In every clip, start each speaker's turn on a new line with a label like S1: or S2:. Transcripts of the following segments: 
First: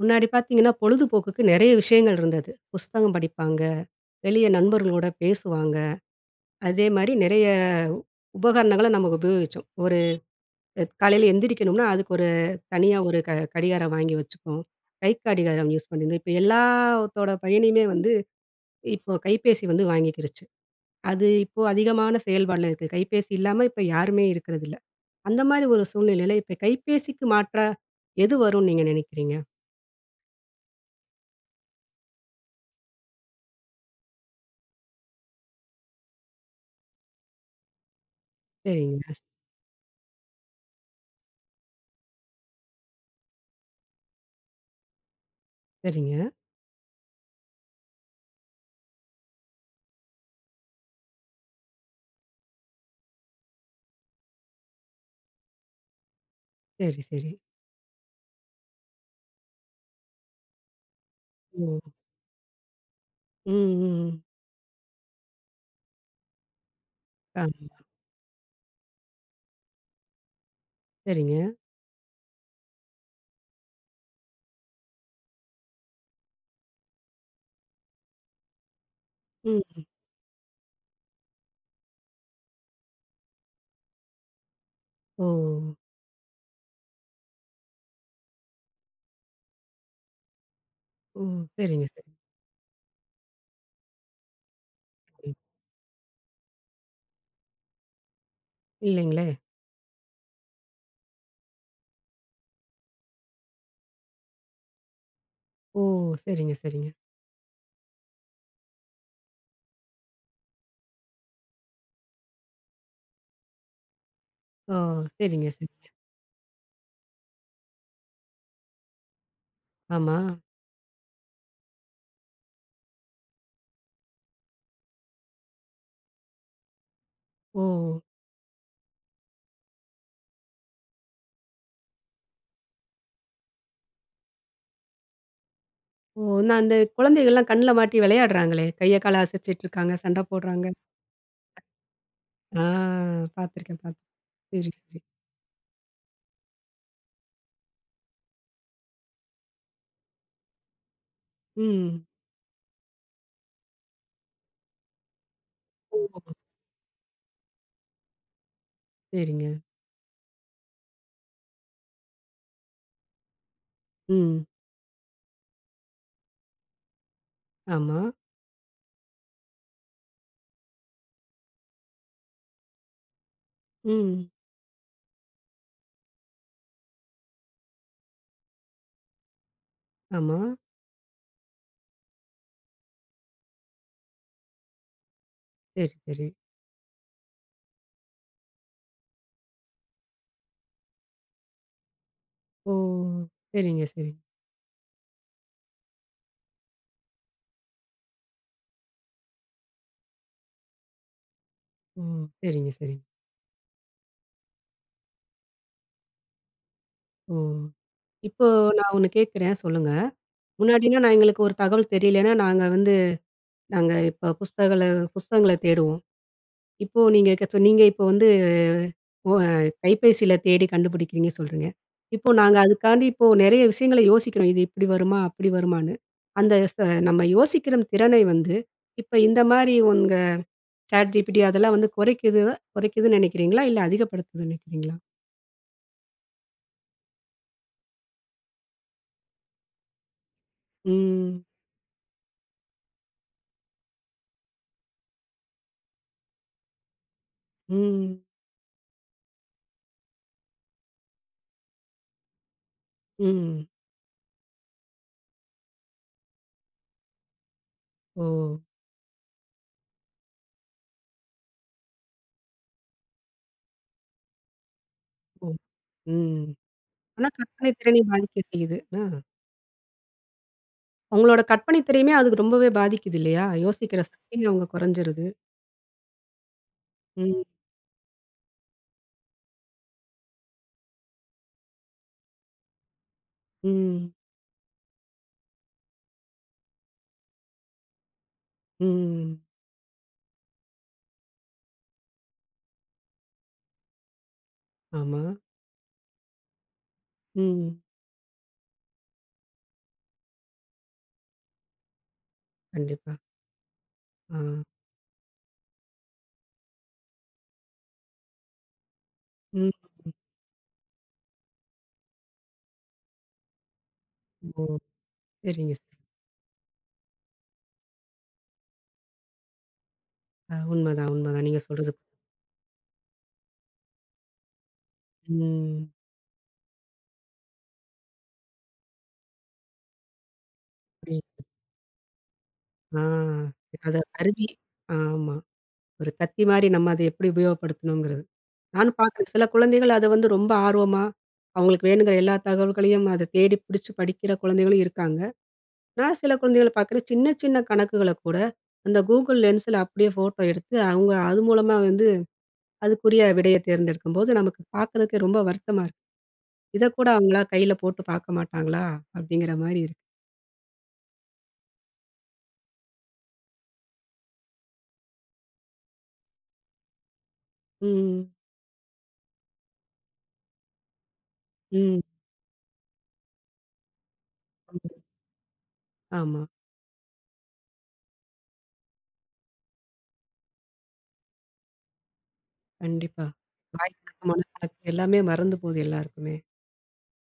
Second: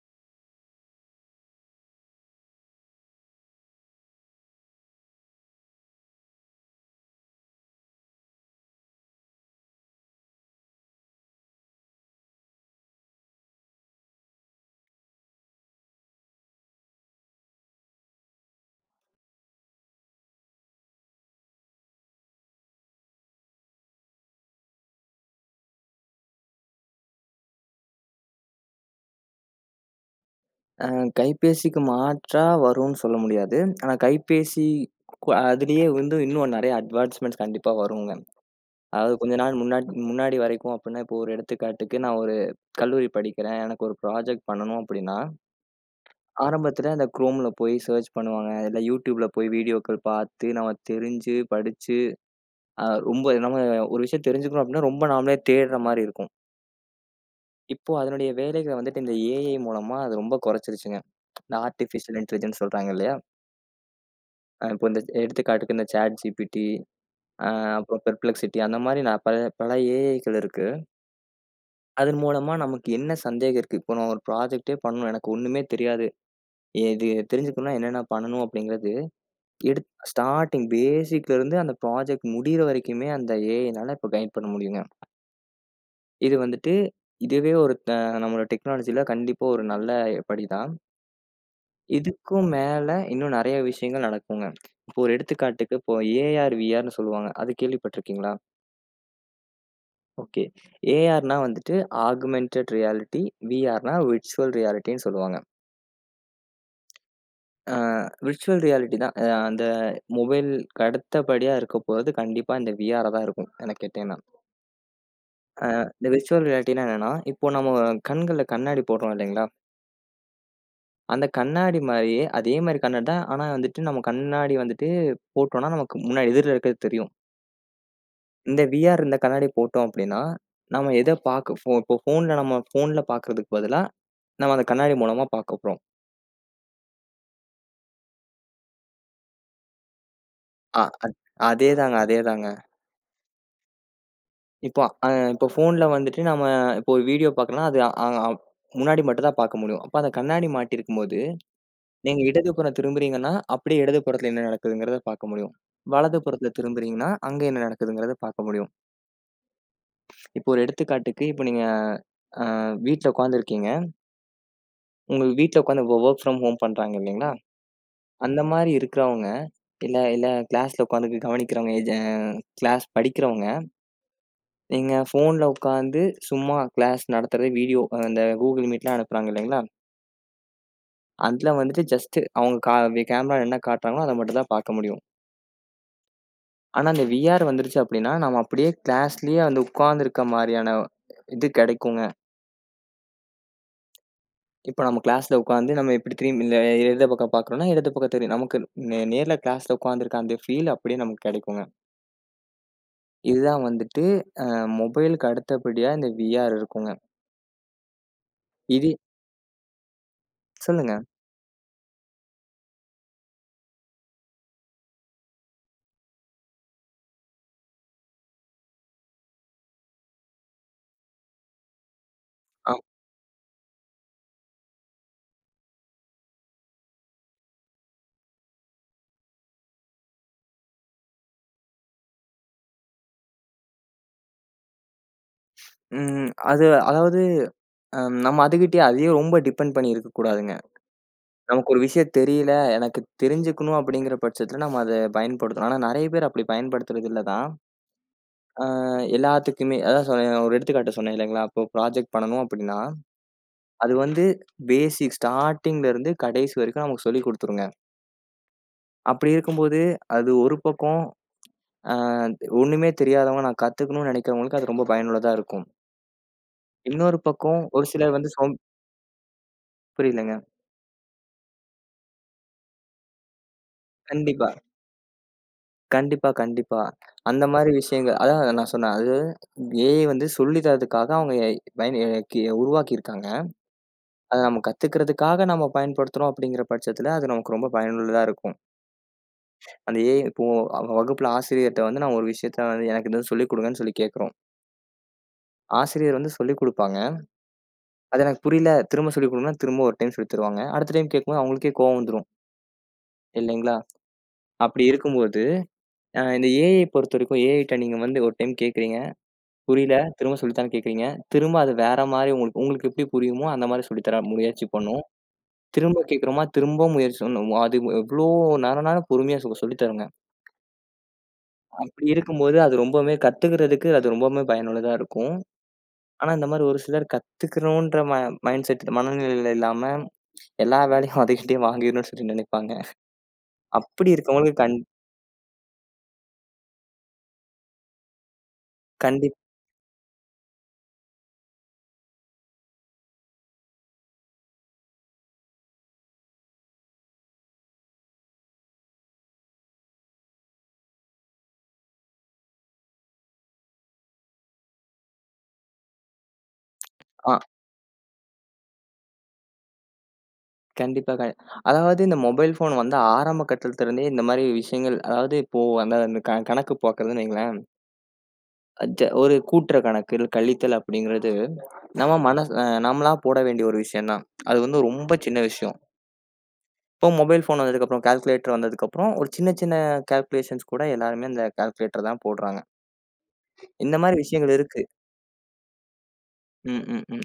S1: முன்னாடி பார்த்தீங்கன்னா, பொழுதுபோக்குக்கு நெறைய விஷயங்கள் இருந்தது. புஸ்தகம் படிப்பாங்க, வெளிய நண்பர்களோட பேசுவாங்க. அதே மாரி நெறைய உபகரணங்கள நம்ம உபயோகிச்சோம். ஒரு காலையில எந்திரிக்கணும்னா, அதுக்கு ஒரு தனியா ஒரு கடிகாரம் வாங்கி வச்சுப்போம். கை கடிகாரம் யூஸ் பண்ணியிருந்தோம். இப்ப எல்லாத்தோட பயனையுமே வந்து இப்போ கைபேசி வந்து வாங்கிக்கிருச்சு. அது இப்போ அதிகமான செயல்பாடுல இருக்கு. கைபேசி இல்லாம இப்ப யாருமே இருக்கிறதில்ல. அந்த மாரி ஒரு சூழ்நிலையில இப்ப கைபேசிக்கு மாற்றா எது வரும்னு நீங்க நெனைக்கிறீங்க?
S2: அ கைபேசிக்கு மாற்றா வரும்னு சொல்ல முடியாது. ஆனா கைபேசி அதிலேயே வந்து இன்னும் நெறைய அட்வான்ஸ்மென்ட்ஸ் கண்டிப்பா வருங்க.
S1: சரிங்க,
S2: அதாவது கொஞ்ச நாள் முன்னாடி முன்னாடி வரைக்கும் அப்டின்னா, இப்போ ஒரு எடுத்துக்காட்டுக்கு நான் ஒரு கல்லூரி படிக்கிறேன். எனக்கு ஒரு ப்ராஜெக்ட் பண்ணணும் அப்டின்னா,
S1: சரிங்க.
S2: ஆரம்பத்துல அந்த Chromeல போய் சர்ச் பண்ணுவாங்க. இல்ல YouTubeல போய் வீடியோக்கள் பார்த்து, நம்ம தெரிஞ்சு, படிச்சு, அ ரொம்ப நம்ம ஒரு விஷயம் தெரிஞ்சுக்கணும் அப்டின்னா, ரொம்ப நாமளே தேடுற மாரி இருக்கும்.
S1: சரி, சரி.
S2: இப்போ அதனுடைய வேலைகள வந்துட்டு இந்த ஏஐ மூலமா அது ரொம்ப குறைச்சிருச்சுங்க. இந்த
S1: ஓ!
S2: ஆர்டிபிஷியல் இன்டெலிஜென்ஸ் சொல்றாங்க இல்லயா?
S1: ம், ம்.
S2: இப்போ இந்த எடுத்துக்காட்டுக்கு இந்த சாட் ஜிபிடி,
S1: ஆ
S2: அ அப்புறம் பெர்ப்ளெக்ஸிட்டி அந்த மாரி நான் பல பல ஏஐக்கள் இருக்கு.
S1: சரிங்க.
S2: அதன் மூலமா நமக்கு என்ன சந்தேகம் இருக்கு? இப்போ நான் ஒரு ப்ராஜெக்ட்டே பண்ணணும். எனக்கு ஒண்ணுமே தெரியாது. இது தெரிஞ்சுக்கணும்னா என்னென்ன பண்ணணும் அப்படிங்கிறது,
S1: ம்.
S2: ஸ்டார்ட்டிங் பேசிக்லருந்து அந்த ப்ராஜெக்ட் முடியிற வரைக்குமே அந்த ஏஐனால இப்போ கைட் பண்ண முடியுங்க.
S1: ஓ!
S2: இது வந்துட்டு இதுவே ஒரு த நம்மளோட டெக்னாலஜில கண்டிப்பா ஒரு நல்ல படி தான்.
S1: ஓ! சரிங்க, சரிங்க.
S2: இதுக்கும் மேல இன்னும் நெறைய விஷயங்கள் நடக்குங்க. இப்போ ஒரு
S1: ம்.
S2: எடுத்துக்காட்டுக்கு இப்போ ஏஆர், விஆர்ன்னு சொல்லுவாங்க. அது கேள்விப்பட்டிருக்கீங்களா?
S1: இல்லைங்களே!
S2: ஓகே. ஏஆர்னா வந்துட்டு ஆகுமென்டட் ரியாலிட்டி, விஆர்னா விர்ச்சுவல் ரியாலிட்டின்னு சொல்லுவாங்க.
S1: ஓ! சரிங்க, சரிங்க.
S2: அ விர்ச்சுவல் ரியாலிட்டி தான். அந்த மொபைல்க்கு அடுத்தபடியா இருக்கப்போறது கண்டிப்பா இந்த விஆரா தான் இருக்கும் எனக்கு கேட்டீங்கன்னா.
S1: ஓ! சரிங்க, சரிங்க.
S2: இந்த விர்ச்சுவல் ரியாலிட்டினா என்னன்னா, இப்போ நம்ம கண்கள்ல கண்ணாடி போடுறோம் இல்லைங்களா?
S1: ஆமா.
S2: அந்த கண்ணாடி மாரியே அதே மாரி கண்ணாடி தான். ஆனா வந்துட்டு நம்ம கண்ணாடி வந்துட்டு போட்டோம்னா நமக்கு முன்னாடி எதிர்ல இருக்கிறது தெரியும்.
S1: ஓ!
S2: இந்த விஆர் இந்த கண்ணாடி போட்டோம் அப்படின்னா, நம்ம எத பாக்க இப்போ நம்ம ஃபோன்ல பாக்குறதுக்கு பதிலா, நம்ம அந்த கண்ணாடி மூலமா பாக்க போறோம்.
S1: ஓ! நான் அந்த குழந்தைகள்லாம் கண்ல மாட்டி விளையாடுறாங்களே! கைய கால அசைச்சுட்டு இருக்காங்க, சண்டை போடுறாங்க.
S2: ஆ, அத் அதேதாங்க, அதேதாங்க.
S1: ஆ பார்த்துருக்கேன், பார்த்துருக்கேன். சரி,
S2: இப்போ
S1: சரி.
S2: இப்போ ஃபோன்ல வந்துட்டு நம்ம இப்போ ஒரு வீடியோ பார்க்கணும்னா, அது அ அ அ- முன்னாடி மட்டும் தான் பார்க்க முடியும். அப்ப அந்த கண்ணாடி மாட்டியிருக்கும்போது,
S1: ம்.
S2: நீங்க இடதுபுறம் திரும்புறீங்கன்னா, அப்படியே இடதுபுறத்துல என்ன நடக்குதுங்கிறத பார்க்க முடியும்.
S1: ஓ!
S2: வலதுபுறத்துல திரும்புறீங்கன்னா, அங்க என்ன நடக்குதுங்கிறத பார்க்க முடியும்.
S1: சரிங்க.
S2: இப்போ ஒரு எடுத்துக்காட்டுக்கு, இப்போ நீங்க அ வீட்ல உட்காந்துருக்கீங்க.
S1: ம்.
S2: உங்க வீட்ல உட்காந்து வொர்க் ஃப்ரம் ஹோம் பண்றாங்க இல்லைங்களா?
S1: ஆமா.
S2: அந்த மாரி இருக்கிறவங்க, இல்ல இல்ல கிளாஸ்ல உட்காந்து கவனிக்கிறவங்க, கிளாஸ் படிக்கிறவங்க
S1: ம்.
S2: நீங்க ஃபோன்ல உட்காந்து சும்மா கிளாஸ் நடத்துறது வீடியோ அந்த Google Meetலாம் அனுப்புறாங்க இல்லைங்களா?
S1: ஆமா.
S2: அதுல வந்துட்டு ஜஸ்ட் அவங்க கேமரால என்ன காட்டுறாங்களோ அத மட்டும் தான் பார்க்க முடியும்.
S1: சரி, சரி.
S2: ஆனா அந்த VR வந்துருச்சு அப்படின்னா, நம்ம அப்படியே கிளாஸ்லயே வந்து உட்கார்ந்திருக்க மாரியான இது கிடைக்குங்க.
S1: ஓ! சரிங்க, சரிங்க.
S2: இப்ப நம்ம கிளாஸ்ல உட்காந்து நம்ம இப்படி திரும்பி இந்த இடது பக்கம் பார்க்குறோம்னா, இடது பக்கம் தெரியும். நமக்கு நேர்ல கிளாஸ்ல உட்கார்ந்திருக்க அந்த ஃபீல் அப்படியே நமக்கு கிடைக்குங்க.
S1: ஓ! சரிங்க, சரிங்க.
S2: இதுதான் வந்துட்டு அ மொபைலுக்கு அடுத்தபடியா இந்த VR இருக்குங்க.
S1: ஓ! இப்போ
S2: இது
S1: நான் ஒண்ணு கேட்கிறேன், சொல்லுங்க.
S2: சொல்லுங்க.
S1: முன்னாடின்னா, நான் எங்களுக்கு ஒரு தகவல் தெரியலன்னா, நாங்க வந்து நாங்க இப்ப புஸ்தகங்கள தேடுவோம். இப்போ நீங்க சொன்னீங்க, இப்போ வந்து ஒ அ கைபேசியில தேடி கண்டுபிடிக்கிறீங்க சொல்றீங்க. இப்போ நாங்க
S2: அ
S1: அதுக்காண்டி இப்போ நெறைய விஷயங்கள யோசிக்கிறோம். இது இப்படி வருமா? அப்படி வருமான்னு. அந்த ச நம்ம யோசிக்கிற திறனை வந்து, இப்ப இந்த மாரி உங்க ChatGPT அதெல்லாம் வந்து குறைக்குதுன்னு நெனைக்கிறீங்களா? இல்ல அதிகப்படுத்துதுன்னு நெனைக்கிறீங்களா?
S2: ம் அது அதாவது நம்ம அதுகிட்டயே அதையே ரொம்ப டிபெண்ட் பண்ணி இருக்கக்கூடாதுங்க.
S1: ம்.
S2: நமக்கு ஒரு விஷயம் தெரியல, எனக்கு தெரிஞ்சுக்கணும் அப்படிங்கிற பட்சத்தில நம்ம அத பயன்படுத்தணும். ஆனா நெறைய பேர் அப்படி பயன்படுத்துறதில்ல தான்.
S1: ம்.
S2: அ எல்லாத்துக்குமே அதான் சொன்னேன் ஒரு எடுத்துக்காட்டு சொன்னேன் இல்லைங்களா? இப்போ ப்ராஜெக்ட் பண்ணணும் அப்படின்னா,
S1: ம்.
S2: அது வந்து பேசிக் ஸ்டார்ட்டிங்லேருந்து கடைசி வரைக்கும் நமக்கு சொல்லிக் குடுத்துருங்க.
S1: ஓ!
S2: அப்படி இருக்கும்போது அது ஒரு பக்கம், அ ஒண்ணுமே தெரியாதவங்க நான் கத்துக்கணும்னு நெனைக்கிறவங்களுக்கு அது ரொம்ப பயனுள்ளதா
S1: ஓ!
S2: இருக்கும்.
S1: ம்.
S2: இன்னொரு
S1: ஆனா
S2: பக்கம்
S1: கற்பனை
S2: ஒரு
S1: திறனை
S2: சிலர் வந்து
S1: பாதிக்க செய்யுது. ஆ.
S2: புரியலங்க.
S1: அவங்களோட கற்பனை திறமையே அதுக்கு ரொம்பவே பாதிக்குது இல்லையா? யோசிக்கிற சக்தி
S2: கண்டிப்பா.
S1: அவங்க குறைஞ்சிருது.
S2: கண்டிப்பா.
S1: ம்,
S2: அந்த மாரி விஷயங்கள் அதான் நான் சொன்னேன். அது ஏஐ வந்து சொல்லி தரதுக்காக அவங்க பயன் அ கி உருவாக்கியிருக்காங்க.
S1: ம்,
S2: அத நம்ம கத்துக்கிறதுக்காக நம்ம பயன்படுத்துறோம் அப்படிங்கிற பட்சத்தில, அது நமக்கு ரொம்ப பயனுள்ளதா இருக்கும்.
S1: ம்.
S2: அந்த ஏஐ இப்போ வகுப்புல ஆசிரியர்ட்ட வந்து நான் ஒரு விஷயத்த வந்து எனக்கு இத சொல்லிக் குடுங்கன்னு சொல்லி கேட்கிறோம்.
S1: ஆமா.
S2: ஆசிரியர் வந்து சொல்லிக் குடுப்பாங்க.
S1: ம்.
S2: அது எனக்கு புரியல, திரும்ப சொல்லிக் குடுங்கன்னா, திரும்ப ஒரு டைம் சொல்லித் தருவாங்க. அடுத்த டைம் கேட்கும்போது அவங்களுக்கே கோவம் வந்துரும்
S1: கண்டிப்பா.
S2: இல்லைங்களா?
S1: ஆ.
S2: அப்படி இருக்கும்போது, இந்த ஏஐ பொறுத்தவரைக்கும் ஏஐட்ட நீங்க வந்து ஒரு டைம் கேட்கிறீங்க,
S1: ம்.
S2: புரியல. திரும்ப சொல்லித்தான்னு கேட்கிறீங்க. திரும்ப அது வேற மாரி உங்களுக்கு உங்களுக்கு எப்படி புரியுமோ, அந்த மாரி சொல்லி தர
S1: ஓ!
S2: முயற்சி பண்ணும்.
S1: சரிங்க. சரி.
S2: திரும்ப கேட்கிறோமா, திரும்பவும் முயற்சி பண்ணும். அது எவ்வளோ நேரம் நேரம் பொறுமையா சொல்லி தருங்க.
S1: அ உண்மதான், உண்மதான். நீங்க சொல்றது.
S2: அப்படி இருக்கும்போது அது ரொம்பவுமே கத்துக்கிறதுக்கு அது ரொம்பவுமே பயனுள்ளதா இருக்கும்.
S1: ம்.
S2: ஆனா இந்த மாரி ஒரு சிலர் கத்துக்கணுன்ற ம மைண்ட் செட் மனநிலையில இல்லாம, எல்லா வேலையும்
S1: புரியுது.
S2: அதுகிட்டயே வாங்கிடணும்னு சொல்லி நினைப்பாங்க.
S1: ஆ. அது
S2: அப்படி
S1: கருவி.
S2: இருக்கவங்களுக்கு
S1: ஆமா. ஒரு கத்தி மாரி நம்ம அத எப்படி உபயோகப்படுத்தணுங்கிறது. நானும் பார்க்குறேன்.
S2: கண்டிப்
S1: சில குழந்தைகள் அத வந்து ரொம்ப ஆர்வமா, அவங்களுக்கு வேணுங்கிற எல்லா தகவல்களையும் அத தேடி பிடிச்சு படிக்கிற குழந்தைகளும் இருக்காங்க. நான் சில குழந்தைகள பார்க்குறேன். சின்ன சின்ன கணக்குகள கூட, அந்த Google லென்ஸ்ல அப்படியே ஃபோட்டோ எடுத்து, அவங்க அது மூலமா வந்து அதுக்குரிய விடைய தேர்ந்தெடுக்கும்போது, நமக்கு பார்க்கறதுக்கே ரொம்ப வருத்தமா இருக்கு. இத கூட
S2: ஆ
S1: அவங்களா கையில போட்டு பார்க்க மாட்டாங்களா? அப்படிங்கிற மாரி இருக்கு.
S2: கண்டிப்பா அதாவது இந்த மொபைல் ஃபோன் வந்து ஆரம்ப கட்டத்தில இருந்தே இந்த மாரி விஷயங்கள் அதாவது இப்போ அந்த அந்த கணக்கு பார்க்கறதுன்னு வைங்களேன்.
S1: ம்.
S2: ஒரு கூட்டுற கணக்கு, இல்ல கழித்தல் அப்படிங்கிறது
S1: ம்.
S2: நம்ம மனசு நம்மளா போட வேண்டிய ஒரு விஷயம் தான். அது வந்து
S1: ம்.
S2: ரொம்ப சின்ன விஷயம்.
S1: ஆமா.
S2: இப்போ மொபைல் ஃபோன் வந்ததுக்கப்புறம், கால்குலேட்டர் வந்ததுக்கப்புறம் ஒரு சின்ன சின்ன கால்குலேஷன்ஸ் கூட எல்லாருமே அந்த கால்குலேட்டர் தான் போடுறாங்க.
S1: கண்டிப்பா. வாய்
S2: இந்த மாரி
S1: கணக்கு,
S2: விஷயங்கள்
S1: மனக்கணக்கு
S2: இருக்கு.
S1: எல்லாமே மறந்து போகுது எல்லாருக்குமே.
S2: ம், ம், ம்.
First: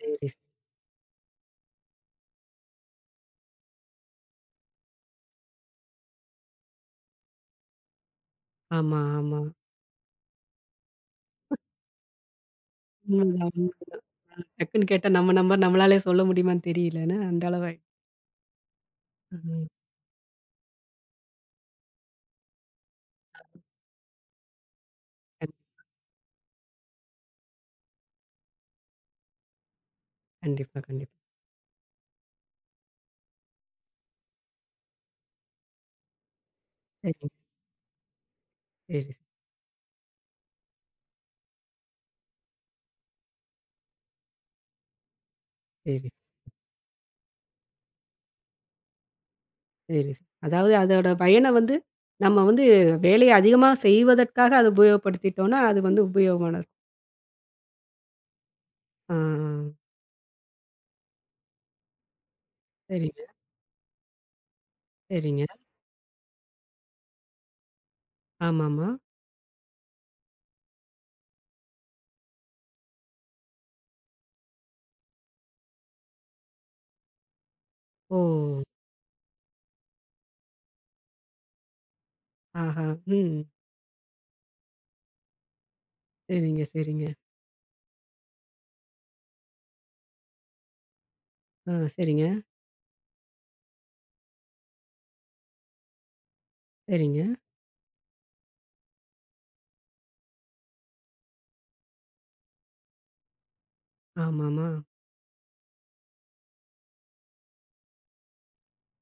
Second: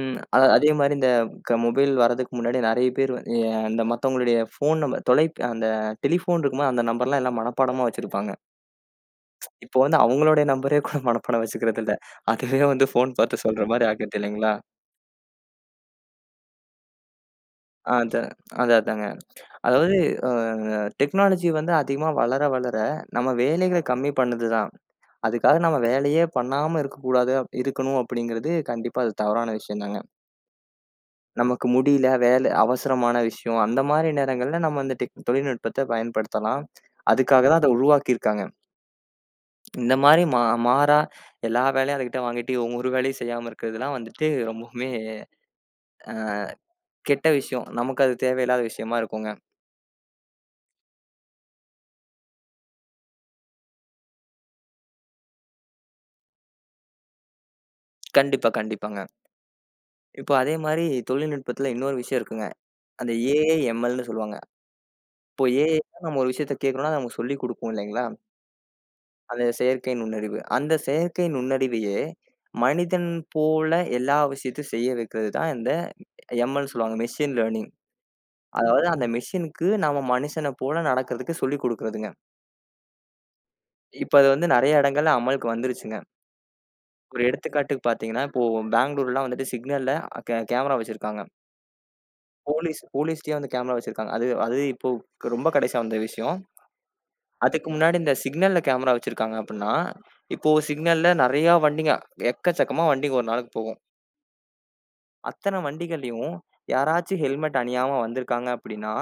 S1: சரி. சரி.
S2: அ அதே மாரி இந்த மொபைல் வர்றதுக்கு முன்னாடி நெறைய பேர் வ எ அந்த மத்தவங்களுடைய ஃபோன் நம்பர் தொலை அந்த டெலிஃபோன் இருக்குமா அந்த நம்பர்லாம் எல்லாம் மனப்பாடமா வச்சிருப்பாங்க.
S1: ஆமா, ஆமா.
S2: இப்போ வந்து அவங்களுடைய நம்பரே கூட மனப்பாடம் வச்சுக்கிறது இல்ல. அதுவே வந்து ஃபோன் பார்த்து
S1: உண்மதான்,
S2: சொல்ற மாரி
S1: உண்மதான்.
S2: ஆக்கிடுது
S1: அ
S2: இல்லைங்களா?
S1: டக்குன்னு கேட்டா நம்ம நம்பர் நம்மளாலே சொல்ல முடியுமான்னு தெரியல. என்ன அந்த அளவாயிடுச்சு.
S2: அதான். அதான், அதாங்க.
S1: ம்.
S2: அதாவது அ டெக்னாலஜி வந்து அதிகமா வளர நம்ம வேலைகள கம்மி பண்ணுது தான்.
S1: கண்டி-
S2: அதுக்காக நம்ம வேலையே பண்ணாம இருக்கணும் அப்படிங்கிறது கண்டிப்பா அது தவறான விஷயம் தாங்க.
S1: கண்டிப்பா, கண்டிப்பா.
S2: நமக்கு முடியல, வேலை அவசரமான விஷயம் அந்த மாரி நேரங்கள்ல நம்ம இந்த தொழில்நுட்பத்த பயன்படுத்தலாம்.
S1: சரிங்க.
S2: அதுக்காக தான் அத உருவாக்கியிருக்காங்க.
S1: சரி,
S2: இந்த மாரி மா மாறா எல்லா வேலையும் அதுகிட்ட வாங்கிட்டு, இவங்க ஒரு வேலையும் செய்யாம இருக்கிறதுலாம் வந்துட்டு ரொம்பவுமே
S1: சரி.
S2: கெட்ட விஷயம். நமக்கு அது தேவையில்லாத விஷயமா இருக்குங்க.
S1: சரி. அதாவது அதோட பயன வந்து, நம்ம வந்து வேலைய அதிகமா செய்வதற்காக அத உபயோகப்படுத்திட்டோம்னா, அது வந்து உபயோகமானது.
S2: கண்டிப்பா, கண்டிப்பாங்க.
S1: ஆ,
S2: இப்போ அதே மாரி தொழில்நுட்பத்துல இன்னொரு விஷயம் இருக்குங்க. அந்த
S1: சரிங்க,
S2: ஏஐ, எம்எல்ன்னு சொல்லுவாங்க. இப்போ
S1: சரிங்க.
S2: ஏஐ நம்ம ஒரு விஷயத்த கேட்கிறோம்னா, அது நமக்கு சொல்லிக் குடுக்கும் இல்லைங்களா?
S1: ஆமாமா.
S2: அந்த செயற்கை நுண்ணறிவு. அந்த செயற்கை நுண்ணறிவையே மனிதன் போல எல்லா விஷயத்தையும் செய்ய வைக்கிறது தான் இந்த எம்எல்ன்னு சொல்லுவாங்க. Machine learning.
S1: ஓ!
S2: அதாவது அந்த மெஷினுக்கு நம்ம மனுஷன போல நடக்கிறதுக்கு சொல்லிக் குடுக்குறதுங்க.
S1: ஆஹா. ம்.
S2: இப்ப அது வந்து நெறைய இடங்கள்ல அமலுக்கு வந்துருச்சுங்க.
S1: சரிங்க, சரிங்க.
S2: ஒரு எடுத்துக்காட்டுக்கு பார்த்தீங்கன்னா, இப்போ பெங்களூர்லாம் வந்துட்டு சிக்னல்ல அ கே கேமரா வச்சிருக்காங்க.
S1: ஆ, சரிங்க,
S2: போலீஸ்லயே வந்து கேமரா வச்சிருக்காங்க. அது அது இப்போ ரொம்ப கடைசியா வந்த விஷயம்.
S1: சரிங்க.
S2: அதுக்கு முன்னாடி இந்த சிக்னல்ல கேமரா வச்சிருக்காங்க அப்டின்னா, இப்போ சிக்னல்ல நெறையா வண்டிங்க எக்கச்சக்கமா வண்டிங்க ஒரு நாளைக்கு போகும்.
S1: ஆமாமா.
S2: அத்தன வண்டிகள்லயும் யாராச்சும் ஹெல்மெட் அணியாம வந்திருக்காங்க அப்டின்னா,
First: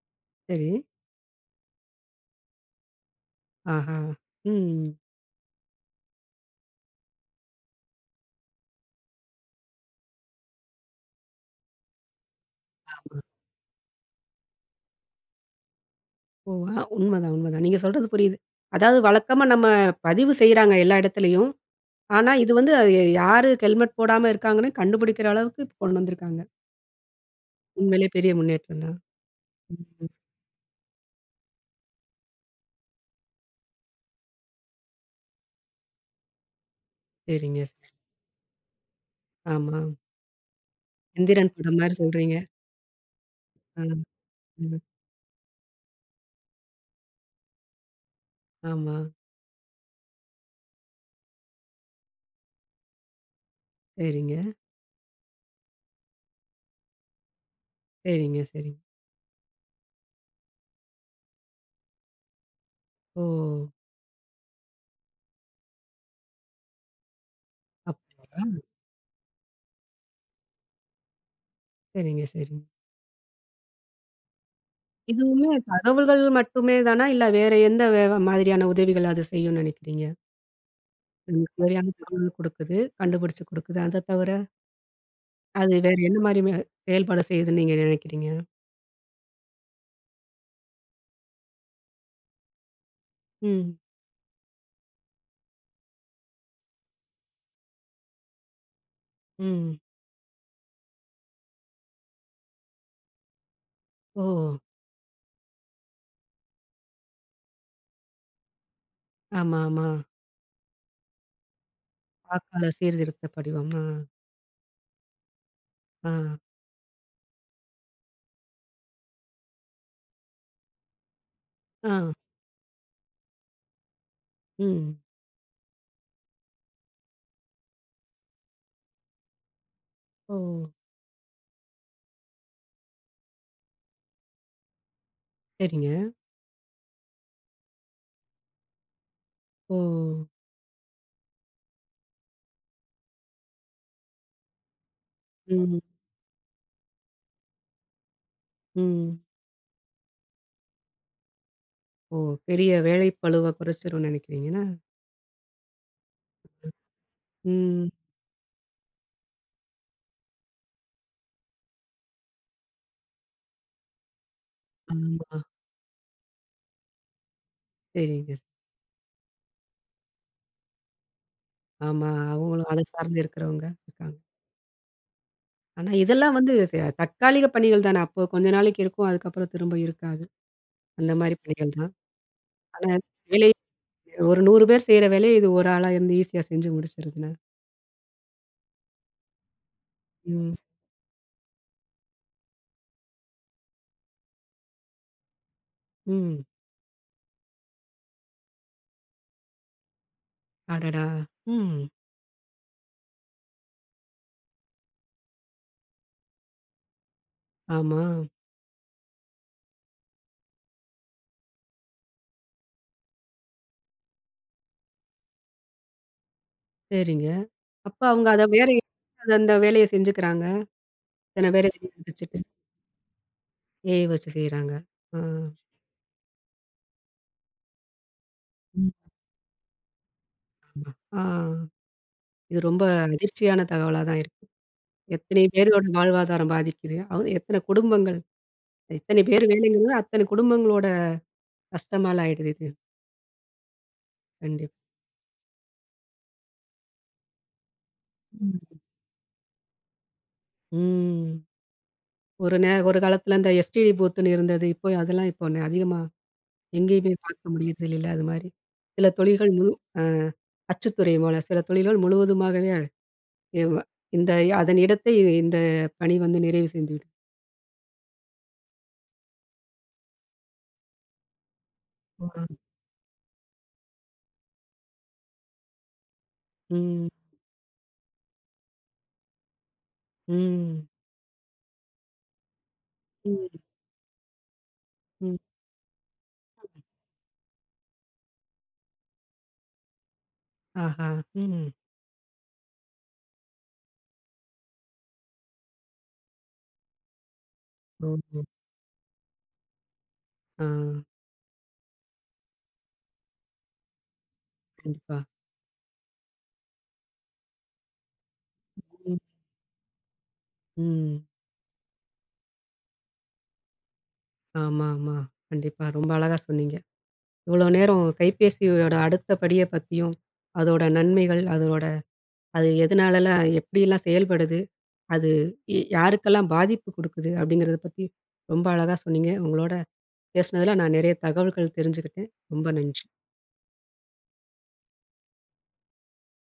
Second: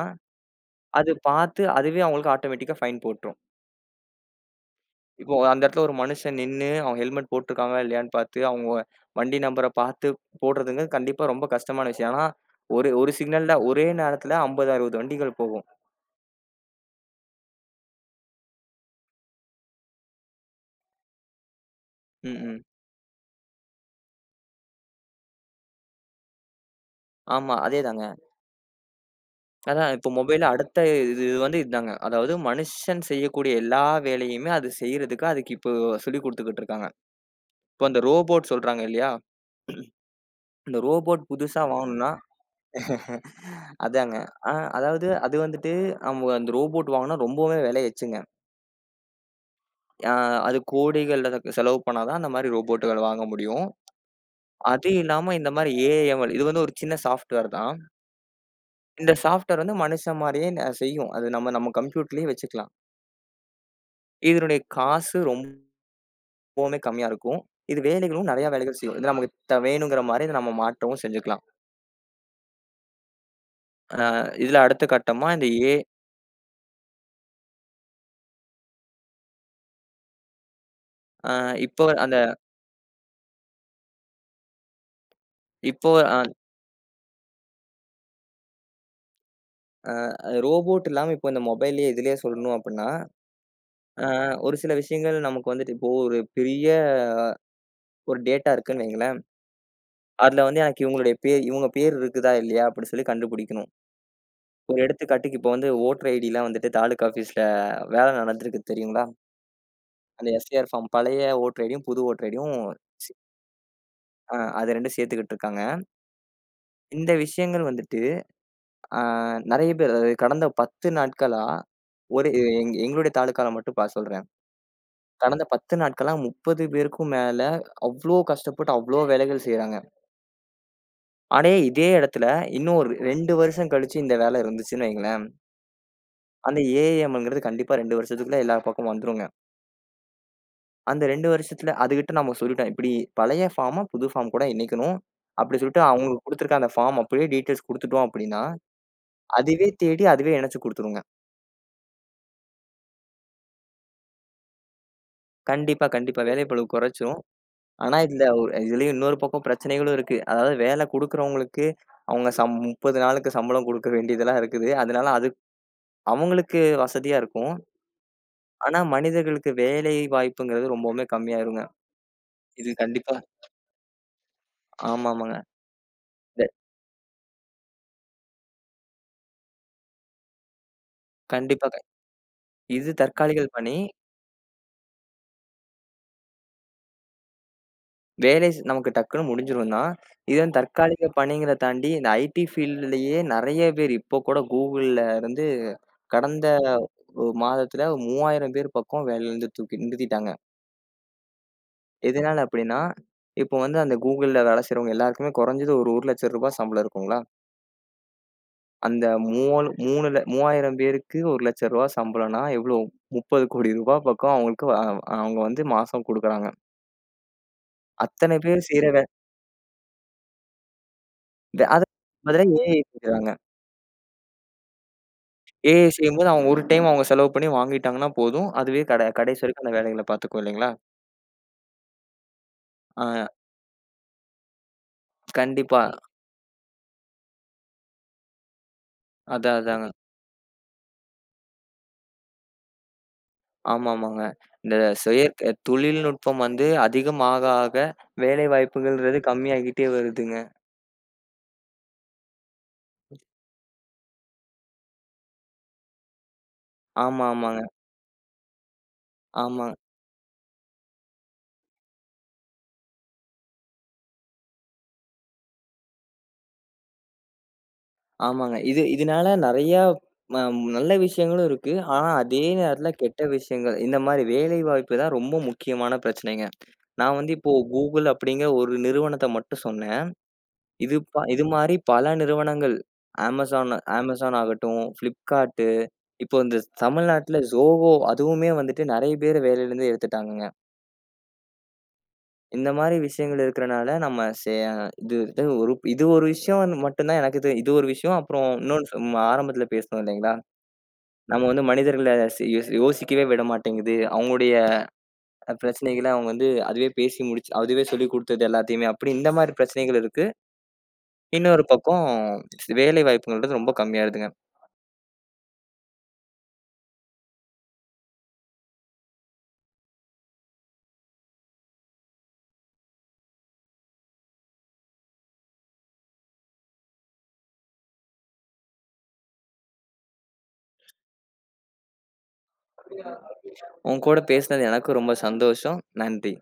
S1: சரி.
S2: அது பார்த்து அதுவே அவங்களுக்கு ஆட்டோமேட்டிக்கா ஃபைன் போட்டுரும்.
S1: ஆஹா. ம்.
S2: இப்போ அந்த இடத்துல ஒரு மனுஷன் நின்னு அவன் ஹெல்மெட் போட்டுருக்காங்களா இல்லையான்னு பார்த்து, அவங்க வண்டி நம்பர பார்த்து போடுறதுங்க கண்டிப்பா ரொம்ப கஷ்டமான விஷயம். ஆனா, ஒரு ஒரு சிக்னல்ல ஒரே நேரத்துல 50, 60 வண்டிகள் போகும்.
S1: ஓ! ஆ உண்மதான், உண்மதான். நீங்க சொல்றது புரியுது. அதாவது வழக்கமா நம்ம பதிவு செய்றாங்க எல்லா இடத்துலயும். ஆனா,
S2: ம்,
S1: இது
S2: ம்.
S1: வந்து அது யாரு ஹெல்மெட் போடாம இருக்காங்கன்னு கண்டுபிடிக்கிற அளவுக்கு இப்ப கொண்டு வந்திருக்காங்க.
S2: ஆமா.
S1: உண்மையிலேயே
S2: அதேதாங்க.
S1: பெரிய முன்னேற்றம் தான்.
S2: அதான்
S1: ம்.
S2: இப்போ மொபைல் அடுத்த இது இது வந்து இதாங்க. அதாவது மனுஷன் செய்யக்கூடிய எல்லா வேலையுமே அது செய்றதுக்கு அதுக்கு இப்போ சொல்லிக் குடுத்துக்கிட்டு இருக்காங்க.
S1: சரிங்க.
S2: இப்போ அந்த ரோபோட் சொல்றாங்க இல்லையா?
S1: ஆமா.
S2: இந்த ரோபோட்
S1: எந்திரன்
S2: புதுசா
S1: படம் மாரி
S2: வாங்கணும்னா
S1: சொல்றீங்க. ஆ,
S2: அதாங்க. அ
S1: ம்.
S2: அதாவது அது வந்துட்டு நம்ம அந்த ரோபோட் வாங்குனா ரொம்பவே விலை எச்சுங்க.
S1: ஆமா.
S2: அ அது கோடிகள் அதுக்கு செலவு பண்ணா தான் அந்த மாரி ரோபோட்டுகள் வாங்க முடியும்.
S1: சரிங்க,
S2: அது இல்லாம இந்த மாரி ஏஐஎம்எல் இது வந்து ஒரு சின்ன சாஃப்ட்வேர் தான்.
S1: சரிங்க, சரிங்க.
S2: இந்த சாஃப்ட்வேர் வந்து மனுஷன் மாரியே செய்யும். அது நம்ம நம்ம கம்ப்யூட்டர்லயே வச்சுக்கலாம்.
S1: ஓ!
S2: இதனுடைய காசு ரொம்ப கோவமே கம்மியா இருக்கும். இது வேலைகளும்
S1: அப்படியா?
S2: நெறைய வேலைகள் செய்யும். இது நமக்கு வேணுங்கிற மாரி இத நம்ம மாற்றவும் செஞ்சுக்கலாம்.
S1: சரிங்க, சரிங்க.
S2: அ இதுல அடுத்த கட்டமா இந்த
S1: இதுவுமே
S2: ஏ
S1: தகவல்கள் மட்டுமே தானா? இல்ல வேற எந்த மாதிரியான உதவிகள் அது செய்யும்னு நெனைக்கிறீங்க?
S2: அ
S1: நமக்கு
S2: இப்போ
S1: சரியான
S2: அந்த
S1: தகவல் குடுக்குது, கண்டுபிடிச்சு குடுக்குது. அத தவிர, அது
S2: இப்போ
S1: வேற
S2: அ
S1: என்ன மாரி செயல்பட செய்யுதுன்னு நீங்க நெனைக்கிறீங்க?
S2: ரோபோட் இல்லாம இப்போ இந்த மொபைல்லயே இதுலயே சொல்லணும் அப்டின்னா,
S1: ம்,
S2: அ ஒரு சில விஷயங்கள் நமக்கு வந்துட்டு இப்போ ஒரு பெரிய ஒரு டேட்டா இருக்குன்னு வைங்களேன்.
S1: ம்.
S2: அதுல வந்து எனக்கு இவங்களுடைய பேர் இவங்க பேர் இருக்குதா இல்லையா அப்டின்னு சொல்லி கண்டுபிடிக்கணும்.
S1: ஓ!
S2: ஒரு எடுத்துக்காட்டுக்கு இப்போ வந்து ஓட்டர் ஐடிலாம் வந்துட்டு தாலுக்கா ஆஃபீஸ்ல வேல நடந்திருக்கு தெரியுங்களா?
S1: ஆமா, ஆமா.
S2: அந்த எஸ்ஏஆர் ஃபார்ம் பழைய ஓட்டர் ஐடியும், புது ஓட்டர் ஐடியும்
S1: வாக்காளர்
S2: சி
S1: சீர்திருத்த படிவம். ஆ,
S2: அ அது 2 சேர்த்துக்கிட்டு இருக்காங்க.
S1: ஆ,
S2: இந்த விஷயங்கள் வந்துட்டு, அ நெறைய பேர் அதாவது கடந்த 10 நாட்களா,
S1: ஆ.
S2: ஒரு எங் எங்களுடைய தாலுக்கால மட்டும் சொல்றேன்.
S1: ம்.
S2: கடந்த 10 நாட்களா 30 பேருக்கும் மேல அவ்ளோ கஷ்டப்பட்டு அவ்ளோ வேலைகள் செய்றாங்க.
S1: ஓ!
S2: ஆனா இதே இடத்துல இன்னும் ஒரு 2 வருஷம் கழிச்சு இந்த வேலை இருந்துச்சுன்னு வைங்களேன்,
S1: சரிங்க.
S2: அந்த ஏஐஎம்ங்கிறது கண்டிப்பா 2 வருஷத்துக்குள்ள எல்லா பக்கமும் வந்துருங்க.
S1: ஓ!
S2: அந்த 2 வருஷத்துல அதுகிட்ட நம்ம சொல்லிட்டோம். இப்படி பழைய ஃபார்ம புது ஃபார்ம் கூட இணைக்கணும். அப்படி
S1: ம்.
S2: சொல்லிட்டு அவங்களுக்கு குடுத்துருக்க அந்த ஃபார்ம் அப்படியே டீட்டெயில்ஸ் குடுத்துட்டோம் அப்படின்னா,
S1: ம்.
S2: அதுவே தேடி அதுவே இணைச்சு குடுத்துருங்க.
S1: ஓ! பெரிய வேலைப்பளுவ குறைச்சிரும்னு நினைக்கிறீங்கன்னா?
S2: கண்டிப்பா, கண்டிப்பா வேலைப்பளு குறைச்சுரும்.
S1: ம்.
S2: ஆனா, இதுலயும் இன்னொரு பக்கம் பிரச்சனைகளும் இருக்கு. அதாவது வேலை குடுக்குறவங்களுக்கு, அவங்க 30 நாளுக்கு சம்பளம் குடுக்க வேண்டியதெல்லாம் இருக்குது. அதனால அது
S1: ஆமா.
S2: அவங்களுக்கு வசதியா இருக்கும்.
S1: சரிங்க.
S2: ஆனா, மனிதர்களுக்கு வேலை வாய்ப்புங்கிறது ரொம்பவுமே கம்மியாயிருங்க.
S1: ஆமா. அவங்களும்
S2: இது
S1: அத
S2: கண்டிப்பா.
S1: சார்ந்து இருக்கிறவங்க இருக்காங்க.
S2: ஆமாமாங்க.
S1: ஆனா இதெல்லாம்
S2: த
S1: வந்து தற்காலிக பணிகள் தானே. அப்போ கொஞ்ச நாளைக்கு இருக்கும். அதுக்கப்புறம் திரும்ப இருக்காது. அந்த மாரி
S2: கண்டிப்பா
S1: பணிகள்
S2: க
S1: தான். ஆனா
S2: இது தற்காலிக
S1: வேலை
S2: பணி.
S1: ஒரு 100 பேர் செய்ற வேலைய இது ஒரு ஆளா இருந்து ஈஸியா செஞ்சு முடிச்சிருதுனா.
S2: வேலை ஸ் நமக்கு டக்குன்னு முடிஞ்சிரும் தான். இது
S1: ம்.
S2: வந்து தற்காலிக பணிங்கிறத தாண்டி, இந்த ஐடி ஃபீல்டுலயே நெறைய பேர் இப்போ கூட Googleல இருந்து
S1: ம்.
S2: கடந்த ஒரு மாதத்துல 3000 பேர் பக்கம் வேலையிலருந்து தூக்கி நிறுத்திட்டாங்க.
S1: அடடா! ம்.
S2: எதனால அப்டின்னா, இப்போ வந்து அந்த கூகுள்ல வேலை செய்றவங்க எல்லாருக்குமே குறைஞ்சது ஒரு ரூ. 1,00,000 சம்பளம் இருக்குங்களா?
S1: ஆமா.
S2: அந்த மூவாலு 3ல 3000 பேருக்கு ரூ. 1,00,000 சம்பளம்னா எவ்ளோ? ரூ. 30,00,00,000 பக்கம் அவங்களுக்கு வ- அ அவங்க வந்து மாசம் குடுக்குறாங்க.
S1: சரிங்க. அப்ப அவங்க
S2: அத்தனை
S1: அத
S2: பேர்
S1: வேற
S2: செய்ற வே
S1: அந்த வேலைய செஞ்சுக்கிறாங்க. இத்தன பேர
S2: அத
S1: வச்சுட்டு
S2: பதிலா ஏஐ செய்றாங்க.
S1: ஏஐ வச்சு செய்றாங்க. ஆ.
S2: ஏஐ செய்யும்போது அவங்க ஒரு டைம் அவங்க செலவு பண்ணி வாங்கிட்டாங்கன்னா போதும். அதுவே கடைசி வரைக்கும் அந்த வேலைகள பார்த்துக்கும் இல்லைங்களா?
S1: ஆ. இது ரொம்ப
S2: ஆ
S1: அதிர்ச்சியான தகவலா தான் இருக்கு. எத்தனை
S2: கண்டிப்பா.
S1: பேரோட வாழ்வாதாரம் பாதிக்குது. அதுவும் எத்தனை குடும்பங்கள், இத்தனை பேர்
S2: அதான், அதாங்க.
S1: வேலைங்கிறது அத்தனை குடும்பங்களோட கஷ்டமால ஆயிடுது இது.
S2: ஆமாமாங்க.
S1: கண்டிப்பா.
S2: இந்த செயற்கை தொழில்நுட்பம் வந்து அதிகமாக வேலை
S1: ம்.
S2: வாய்ப்புகள்ன்றது கம்மியாகிட்டே வருதுங்க.
S1: ம். ஒரு காலத்துல அந்த எஸ்டிடி பூத்துன்னு இருந்தது. இப்போ அதெல்லாம் இப்போ அதிகமா எங்கேயுமே
S2: ஆமா,
S1: பார்க்க
S2: ஆமாங்க.
S1: முடியறது இல்லைல்ல. அது மாரி. சில தொழில்கள்
S2: ஆமா,
S1: முழு அ அச்சுத்துறை போல சில தொழில்கள் முழுவதுமாகவே அழ்- இவ் இந்த அதன் இடத்தை இந்த பணி வந்து நிறைவு செய்துவிடும்.
S2: ஆமாங்க. இது இதனால நெறையா ம நல்ல விஷயங்களும் இருக்கு. ஆனா அதே
S1: ம்.
S2: நேரத்துல கெட்ட விஷயங்கள். இந்த மாரி வேலை வாய்ப்பு தான் ரொம்ப முக்கியமான பிரச்சனைங்க.
S1: ம்.
S2: நான் வந்து இப்போ Google அப்படிங்கிற ஒரு நிறுவனத்த மட்டும் சொன்னேன்.
S1: ம்.
S2: இது மாரி பல நிறுவனங்கள்
S1: ம்.
S2: Amazon, Amazon ஆகட்டும்,
S1: ம்.
S2: Flipkart, இப்போ இந்த தமிழ்நாட்டுல Zoho அதுவுமே வந்துட்டு நெறைய பேர வேலையிலருந்து எடுத்துட்டாங்கங்க.
S1: ஆஹா! ம்.
S2: இந்த மாரி விஷயங்கள் இருக்கிறனால, நம்ம சே இது இது ஒரு இது ஒரு விஷயம் மட்டும் தான் எனக்கு தெ இது ஒரு விஷயம்.
S1: ஓஹோ!
S2: அப்புறம் இன்னொன்னு நம்ம ஆரம்பத்தில பேசினோம் இல்லைங்களா?
S1: ஆ.
S2: நம்ம வந்து மனிதர்கள சி யோசி யோசிக்கவே விட மாட்டேங்குது. அவங்களுடைய
S1: கண்டிப்பா.
S2: பிரச்சனைகள அவங்க வந்து அதுவே பேசி முடிச்சு அதுவே சொல்லிக் குடுத்தது எல்லாத்தையுமே, அப்படி
S1: ம்.
S2: இந்த மாரி பிரச்சனைகள் இருக்கு.
S1: ம்.
S2: இன்னொரு பக்கம் வேலை வாய்ப்புங்கள்ன்றது ரொம்ப கம்மியா இருக்குங்க.
S1: ஆமா, ஆமா. கண்டிப்பா. ரொம்ப அழகா சொன்னீங்க. இவ்வளோ நேரம் கைபேசியோட அடுத்த படிய பத்தியும், அதோட நன்மைகள், அதோட அது எதனாலலாம் எப்படிலாம் செயல்படுது? அது யாருக்கெல்லாம் பாதிப்பு குடுக்குது? அப்படிங்கிறத பத்தி ரொம்ப அழகா சொன்னீங்க. உங்களோட பேசினதுல நான் நெறைய தகவல்கள் தெரிஞ்சுக்கிட்டேன். ரொம்ப நன்றி.
S2: உங்க கூட பேசினது எனக்கும் ரொம்ப சந்தோஷம். நன்றி.